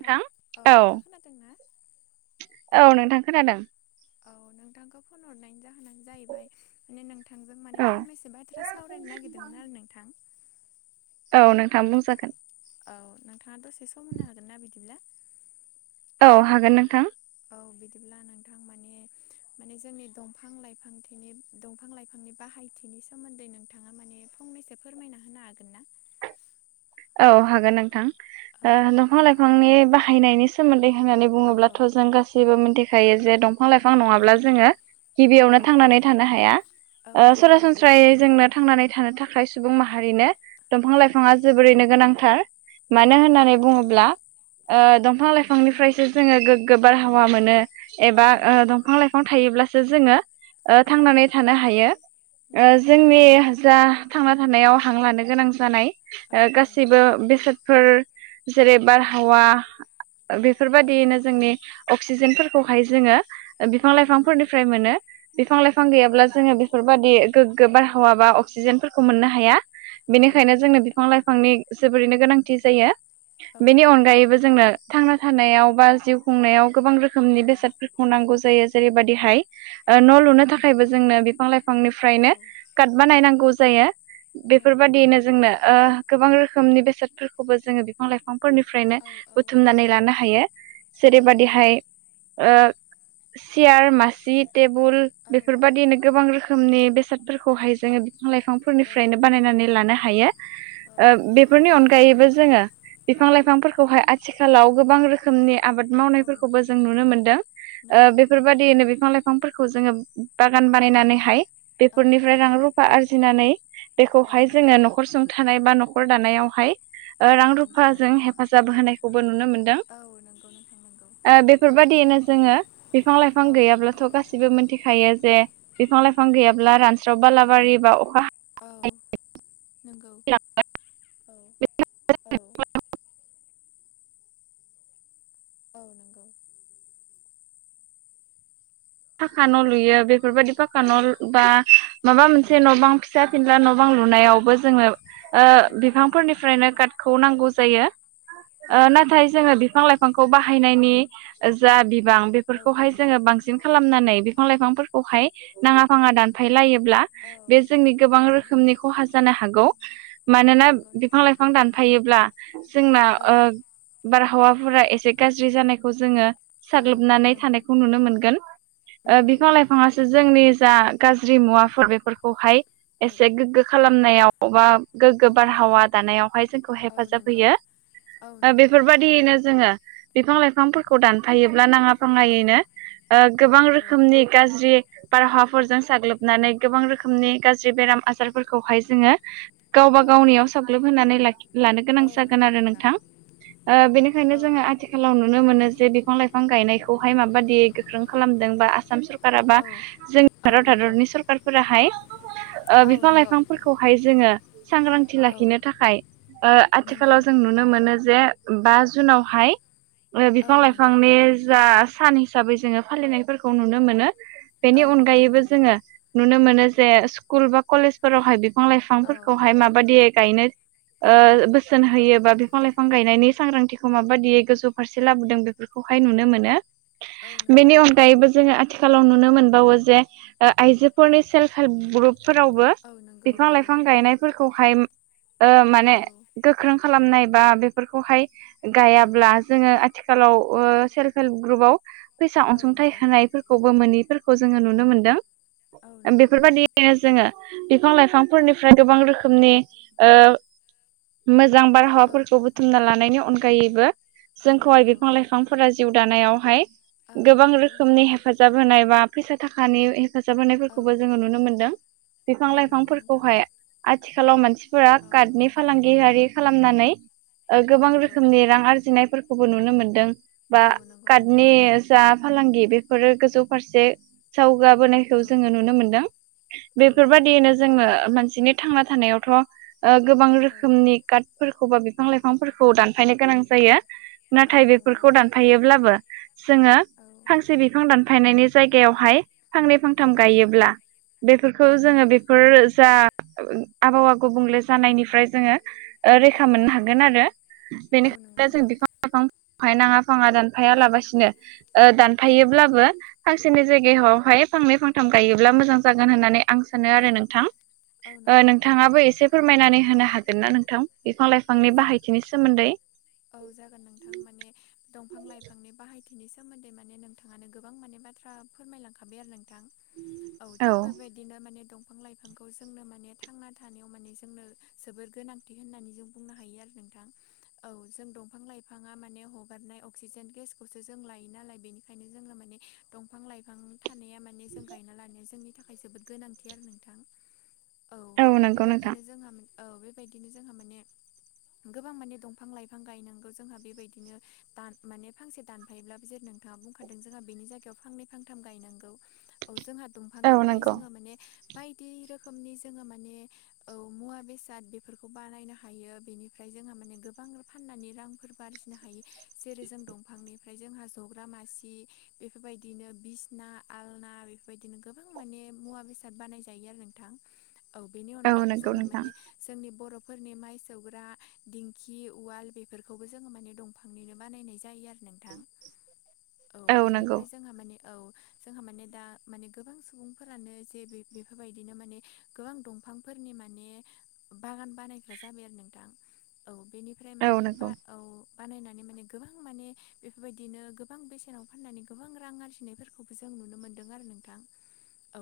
नोंथां औ नोंथाङा खोनादों ना औ नोंथां खोनादों। औ नोंथांखौ फन हरनायनि जाहोनानो जाहैबाय। माने नोंथांजों माने औ फंनैसो बाथ्रा सावरायनो नागिरदोंमोन आरो नोंथां। औ नोंथां बुंजागोन। औ नोंथाङा दसे सम होनो हागोन ना बिदिब्ला। औ हागोन नोंथां औ बिदिब्ला नोंथां माने माने जोंनि दंफां लाइफां थ'नि दंफां लाइफांनि बाहायथिनि सोमोन्दै नोंथाङा माने फंनैसो फोरमायना होनो हागोन ना। औ हागोन नोंथां औ ओ दंफां लाइफांनि बाहायनायनि सोमोन्दै होन्नानै औ बुङोब्लाथ' जों गासैबो मिथिखायो जे दं फां लाइफां नङाब्ला नंगौ जोङो औ गिबियावनो थांनानै थानो हाया औ नंगौ नोंथां सरासनस्रायै जोंनो थांनानै थानो थाखाय सुबुं माहारिनो दंफां औ लाइफाङा जोबोरैनो गोनांथार औ मानो नंगौ होननानै बुङोब्ला। ओ दंफां लाइफांनिफ्रायसो जोङो गोगगो बारहावा मोनो औ एबा ओ नंगौ दंफां लाइ फां थायोब्लासो जोङो औ थांनानै थानो हायो नंगौ जोंनि जा थांना थानायाव हां लानो गोनां जानाय औ ओ नंगौ गासैबो बेसादफोर जेरै बारहावा औ बेफोरबायदियैनो जोंनि अक्सिजेनफोरखौहाय जोङो बिफां औ नंगौ लाइफांफोरनिफ्राय मोनो बिफां लाइफां नंगौ गैयाब्ला जोङो बेफोरबायदि गोग्गो बारहावा बा अक्सिजेनफोरखौ मोननो हाया औ बेनिखायनो नंगौ जोंनो बिफां लाइफांनि जोबोरैनो गोनांथि जायो औ बेनि नंगौ नोंथां अनगायैबो जोंनो थांना थानायाव बा जिउ खुंनायाव गोबां औ रोखोमनि बेसादफोर खौ नांगौ जायो जेरैबायदिहाय न' औ लुनो नंगौ थाखायबो जोंनो बिफां औ लाइफांनिफ्रायनो कार्ट नंगौ बानायनांगौ जायो। नंगौ बेफोरबायदियैनो नोंथां जोंनो ओ गोबां रोखोमनि बेसादफोरखौबो जोङो बिफां लाइफां फोरनिफ्रायनो औ औ बुथुमनानै नंगौ लानो हायो औ नंगौ जेरैबादिहाय ओ सियार मासि टेबोल औ बेफोरबायदिनो गोबां रोखोमनि बे सादफोरखौ जोङो बिफां औ लाइफांनिफ्रायनो नंगौ बानायनानै लानो हायो औ ओ बे फोरनि अनगायैबो जोङो औ बिफां लाइफांफोरखौहाय आथिखालाव गोबां रोखोमनि आबाद औ मावनायफोरखौबो जों नुनो मोनदों ओ नंगौ नोंथां बेफोरबायदियैनो बिफां लाइफां फांफोरखौ जोङो बागान बानायनानैहाय औ बेफोरनिफ्राय रां रुफा आरजिनानै औ बेखौहाय नंगौ जोङो न'खर सुंथानाय बा न'खर दानायावहाय औ ओ रां नंगौ रुफाजों नोंथां हेफाजाब होनायखौबो नुनो मोनदों। औ नंगौ नोंथां नोंगौ ओ बेफोरबायदियैनो जोङो बिफां लाइफां औ गैयाब्लाथ' गासिबो मोनथिखायो जे बिफां लाइफां औ गैयाब्ला रान स्राव बालाबारि बा अखा औ नंगौ औ औ औ नंगौ। पाका न' लुयो बेफोरबायदि पाखा औ न' लु बा माबा मोनसे न' बां फिसा फिनला न'बां लुनायावबो जोङो ओ औ नंगौ बिफांफोरनि फ्रायनो कार्टखौ नांगौ जायो औ ओ नंगौ नाथाय नोंथां जोङो बिफां लाइ फांखौ बाहायनायनि जा बिबां औ औ बेफोरखौहाय जोङो बां सिन खालामनानै बिफां लाइफांफोरखौहाय नाङा फाङा दानफाय लायोब्ला औ बे जोंनि औ गोबां नंगौ रोखोमनि खहा जानो हागौ मानोना नंगौ बिफां नोंथां लाइफां दानफायोब्ला जोंना औ ओ बारहावाफोरा एसे गाज्रि जानायखौ जोङो औ साग्लोबनानै नंगौ थानायखौ नुनो मोनगोन। ओ नंगौ बिफां नोंथां लाइफाङासो जोंनि जा गाज्रि मुवाफोर बेफोरखौहाय औ एसे गोग्गो औ खालामनायाव बा औ गोग्गो नंगौ बारहावा दानायावहाय जोंखौ औ हेफाजाब नंगौ होयो। औ नंगौ दियैनो जोङो बिफां लाइफांफोरखौ दानफायोब्ला नाङा औ फाङायैनो ओ औ गोबां नंगौ रोखोमनि गाज्रि बारहावाफोरजों साग्लोबनानै गोबां रोखोमनि गाज्रि बेराम आजारफोरखौहाय जोङो गावबा औ गावनियाव साग्लोब होनानै ला लानो गोनां औ जागोन नंगौ आरो नोंथां ओ बेनिखायनो औ जोङो आ आथिखालाव नुनो मोनो जे बिफां लाइफां गायनायखौहाय माबादि गोख्रों खालामदों बा आसाम सर कारा बा औ जोंनि औ भारत नंगौ हादरनि सरखारफोराहाय ओ औ बिफां नंगौ लाइफांफोरखौहाय जोङो सांग्रांथि औ लाखिनो थाखाय ओ नंगौ आथिखालाव जों नु नो मोन बा जुनावहाय औ बिफां नंगौ लाइफांनि नोंथां जा सान हिसाबै जोङो फालिनायफोरखौ नुनो मोनो बेनि औ नंगौ अनगायैबो नंगौ जोङो नुनो मोनो जे स्कुल बा कलेज फोरावहाय बिफां औ लाइफांफोरखौहाय माबायदियै गायनो औ बोसोन हो होयोबा बिफां लाइफां गायनायनि सांग्रांथिखौ माबायदियै गोजौ फारसे लाबोदों बेफोरखौहाय नुनो मोनो। औ नंगौ बेनि अनगायैबो जोङो आथिखालाव नुनो मोनबावो जे ओ आइजोफोरनि सेल्फ हेल्प ग्रुप फोरावबो औ नंगौ बिफां नंगौ लाइफां नोंथां गायनाय फोरखौहाय औ माने गोख्रों खालामनाय बा बेफोरखौहाय औ गायाब्ला जोङो आथिखालाव ओ सेल्फ हेल्प ग्रुपाव फैसा औ अनसुंथाइ नंगौ होनाय खौबो मोनैफोरखौ जोङो नुनो मोनदों औ नंगौ नोंथां बेफोरबायाददियैनो जोङो बिफां लाइफांफोरनिफ्राय गोबां रोखोमनि मोजां औ बारहावाफोरखौ बुथुमना लानायनि अनगायैबो औ जोंखौहाय नंगौ बिफां लाइफां बोला जिउ दानायावहाय औ गोबां नंगौ रोखोमनि हेफाजाब होनाय बा फैसा थाखानि हेफाजाब औ होनायफोरखौबो जोङो नुनो मोनदों बिफां औ नंगौ नोंथां लाइफांफोरखौहाय आथिखालाव मानसि फोर औ कार्डनि फालांगियारि खालामनानै औ गोबां नंगौ रोखोमनि रां आरजिनायफोर खौबो नुनो मोनदों बा औ नंगौ नोंथां कार्डनि जा फालांगि बेफोरो गोजौ फारसे सावगाबोनायखौ औ जोङो नुनो मोनदों औ नंगौ बेफोरबादियैनो नोंथां जोङो मानसिनि थांना थानायावथ' ओ गोबां औ औ रोखोमनि काट फोरफोरखौ बा बिफां लाइफांफोरखौ दानफायनो गोनां जायो औ नाथाय नंगौ बेफोरखौ दानफायोब्लाबो जोङो औ माखासे बिफां दानफायनायनि जायगायावहाय फांनै औ फांथाम नंगौ गायोब्ला बेफोरखौ जोङो बे फोर जा आबहावा गुबुंले जानायनिफ्राय जोङो औ रैखा मोननो हागोन आरो औ नंगौ बेनिखायनो जों नोंथां बिफां लाइफांहाय नाङा फाङा दान दाफाया औ लाबासिनो औ नंगौ दानफायोब्लाबो फांसेनि जायगायावहाय फांनै फांथाम गायोब्ला मोजां जागोन होननानै आं सानो औ आरो नोंथां औ ओ नंगौ नोंथां नोंथाङाबो एसे फोरमायनानै औ होनो हागोन ना नोंथां बिफां लाइफांनि जागोन बाहायथिनि सोमोन्दै औ जागोन नोंथां माने दंफां लाइफांनि बाहाय बिनि सोमोन्दै माने नोंथाङानो गोबां माने बाथ्रा फोरमायलांखाबाय आरो नोंथां औ [unintelligible] बिदिनो माने दंफां लाइफांखौ जोंनो माने थांना थानायाव माने जोंनो जोबोर गोनां थि होननानै जों बुंनो हायो आरो नोंथां औ जों दंफां लाइफाङा माने हगारनाय अक्सिजेन गेसखौसो जों लायो नालाय बेनिखायनो जोंनो माने दंफां लाइफां थानाया माने जों गायना लानाया जोंनि थाखाय जोबोद गोनांथि आरो नोंथां औ नंगौ नोंथां बेबायदिनो जोंहा औ बेबायदिनो जोंहा माने गोबां माने दंफां बिफां लाइफां गायनांगौ जोंहा बेबायदिनो दान माने फांसे दानफायोब्ला जेरै नोंथाङा बुंखादों जोंहा बेनि जायगायाव फांनै फांथाम गायनांगौ औ जोंहा औ दंफांनिफ्राय नंगौ जोङो माने बायदि रोखोमनि जोङो माने औ मुवा बेसाद बेफोरखौ बानायनो हायो बेनिफ्राय जोंहा माने गोबां फाननानै रांफोर बो आरजिनो हायो जेरै जों दंफांनिफ्राय जोंहा जग्रा मासि बेफोरबायदिनो बिसना आलना बेफोरबायदिनो गोबां माने मुवा बेसाद बानाय जायो आरो नोंथां औ बेनि औ अनगायैबो नंगौ जोंहा नोंथां माने जोंनि बर'फोरनि माइ सौग्रा दिं खि उवाल बेफोरखौबो जोङो माने दंफांनिनो बानायनाय जायो आरो नों थां औ बेनि जोंहा माने औ जोंहा माने दा माने गोबां सुबुंफोरानो जे बे बेफोरबायदिनो माने गोबां दंफांफोरनि माने बागान बानायग्रा जाबाय आरो नोंथां औ बेनिफ्राय औ माने बा नंगौ औ बानायनानै माने गोबां माने बेफोरबायदिनो गोबां बेसेनाव फाननानै गोबां रां आरजिनायफोरखौ खौबो जों नुनो मोनदों आरो नोंथां औ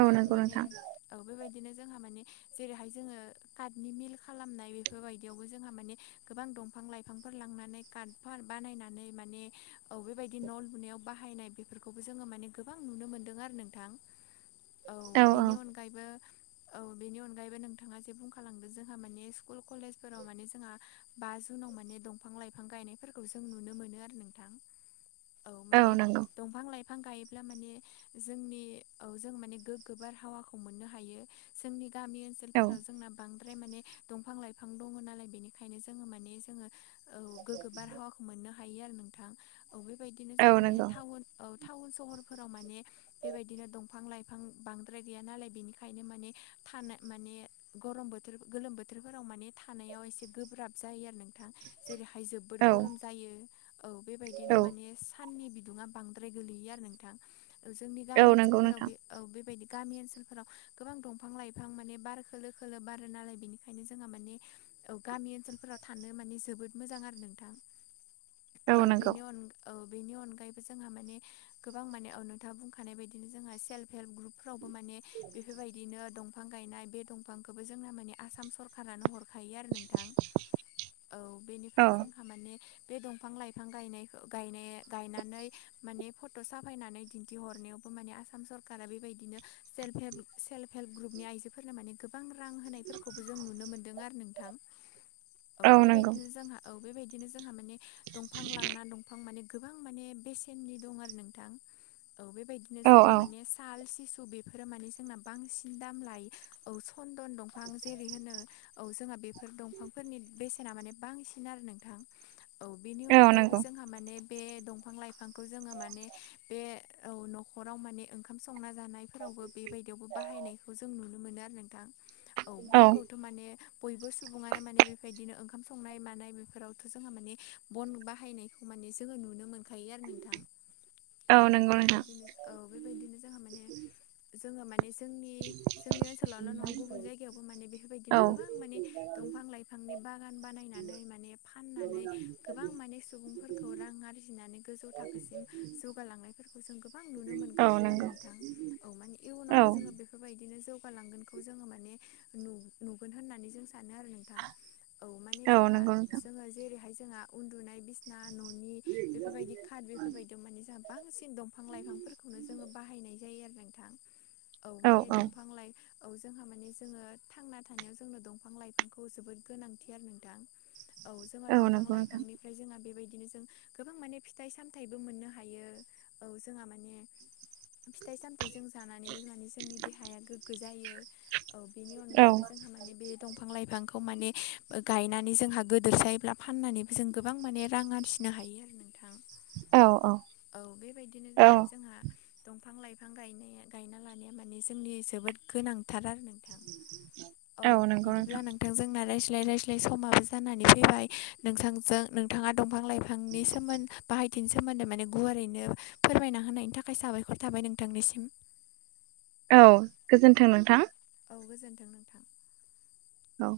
औ नंगौ माने नोंथां औ बेबायदिनो जोंहा माने जेरैहाय जोङो कार्टनि मिल खालामनाय बेफोरबायदि बेयावबो जोंहा माने गोबां दंफां लाइफांफोर लांना [unintelligible] बानायनानै माने औ बेबायदि न' लुनायाव बाहायनाय बेफोरखौबो जोङो माने गोबां नुनो मोन्दों आरो नोंथां औ बेनि अन यबो औ बेनि अनगायैबो नोंथाङा जे बुंखालांदो जोंहा मानि स्कुल कलेज फोराव माने जोंहा बा जुनाव माने दंफां लाइफां गायनायफोरखौ जों नुनो मोनो आरो नोंथां औ माने दंफां लाइफां गायोब्ला माने जोंनि औ जों माने गोग्गो बारहावाखौ मोननो हायो जोंनि गामि ओनसो औ लफोराव जोंना बांद्राय माने दंफां लाइफां दङ नालाय बेनिखायनो जोङो माने जोङो औ गोग्गो बारहावाखौ मोननो हायो आरो नोंथां औ बेबायदिनो औ जोंहा माने नंगौ टाउन औ टाउन सहरफोराव माने बेबायदिनो दंफां लाइफां बांद्राय गैया नालाय बेनिखायनो माने थानो माने गरम बोथोर गोलोम बोथोरफोराव माने थानायाव एसे गोब्राब जायो आरो नोंथां जेरैहाय जोबबोर औ गरम जा जायो औ बेबायदिनो औ माने साननि बिदुङा बांद्राय गोलैयो आरो नोंथां जोंनि औ गामि नंगौ ओनसोलफोराव नोंथां बे औ बेबायदि गामि ओनसोलफोराव गोबां दंफां लाइफां माने बार खोलो खोलो बारो नालाय बेनिखायनो जोंहा माने औ गामि ओनसोलफोराव थानो माने जोबोद मोजां आरो नोंथां औ बेनि अनगा औ बेनि अनगायैबो जोंहा माने गोबां माने नोंथाङा बुंखानाय बायदिनो जोंहा सेल्फ हेल्प ग्रुप फ्रावबो माने बेफोरबायदिनो दंफां गायनाय बे दंफांखौबो जोंना माने आसाम सरखारानो हर खायो आरो नोंथां औ औ बेनिफ्राय जों माने बे दंफां लाइफां गायनायखौ गायनाय गायनानै माने फट' साफायनानै दिन्थिहरनायावबो माने आसाम सरकारा बेबायदिनो सेल्फ हेल्प सेल्फ हेल्प ग्रुपनि आइजोफोरनो माने गोबां रां होनायफोरखौबो जों नुनो मोन दों आरो नोंथां औ बेबायनो जोंहा औ बेबायदिनो जोंहा माने दंफां लांना दंफां माने गोबां माने बेसेननि दं आरो नोंथां औ बेबायदिनो औ जोंहा औ माने साल सिसु बे फोर माने जोंना बांसिन दाम लायो औ सन्दन दंफां जेरै होनो औ जोंहा बेफोर दंफांफोरनि बेसेना माने बांसिन आरो नोंथां औ बेनि औ अनगायैबो नंगौ जोंहा माने बे दंफां लाइफांखौ जोङो माने बे औ न'खराव माने ओंखाम संना जानाय फोरावबो बेबायदियावबो बाहायनायखौ जों नुनो मोनो आरो नोंथां औ बनखौथ' माने बयबो सुबुङानो माने बेफोरबायदिनो ओंखाम संनाय मानाय बेफोरावथ' जोंहा माने बन बाहायनाय खौ माने जोङो नुनो मोनखायो आरो नोंथां औ नंगौ नोंथां बेबायदिनो औ बेबायदिनो जोंहा माने जोङो माने जोंनि जोंनि ओनसोलावल' नङा गुबुन जायगायावबो माने बेफोरबायदिनो औ गोबां दंफां लाइफांनि बागान बानायनानै माने फाननानै गोबां माने सुबुंफोर खौ रां आरजिनानै गोजौ थाखोसिम जौगालांनायफोरखौ जों गोबां नुनो औ मोनगासिनो आरो नंगौ नोंथां औ माने औ इयुनावबो जोङो बे फोरबायदिनो जौगालांगोनखौ जोङो माने नु नुगोन होननानै जों सानो आरो नों थां औ माने जोंहा नंगौ नोंथां जोङो जेरैहाय जोंहा उन्दुनाय बिस ना न'नि बेफोरबायदि खाट बेफोरबायदियाव माने जों बांसिन दंफां लाइफांफोरखौनो जोङो बाहायनाय जायो आरो नोंथां औ माने दंफां लाइ औ जोंहा माने जोङो थांना था थानायाव जोंनो दंफां लाइफांखौ जोबोद गोनांथि आरो नोंथां औ जोंहा दंफां नंगौ नोंथां लाइफांनिफ्राय जोंहा बेबायदिनो जों गोबां माने फिथाइ सामथाइबो मोननो हायो औ जोंहा माने फिथाइ सामथाइ जों जानानैबो माने जोंनि देहाया गोग्गो जायो औ बेनि औ अनगायैबो जों हा माने बे दंफां लाइफां खौ माने गायनानै जोंहा गोदोसायब्ला फाननानैबो जों गोबां माने रां आरजिनो हायो आरो नोंथां औ बेबायदिनो औ माने जोंहा दंफां लाइफां गायनाया गायना लानाया माने जोंनि जोबोद गोनांथार आरो नोंथां औ बिदिब्ला नों नोंथां जोंना रायज्लाय रायज्लाय समाबो जानानै फैबाय नोंथांजों नोंथाङा दंफां लाइफां बिथांनि सोमोन्द बाहाय बिथिनि सोमोन्दै माने गुवारैनो फोरमायना होनायनि थाखाय साबायखर थाबाय नोंथांनिसिम औ गोजोन्थों नोंथां औ गोजोन्थों नोंथां औ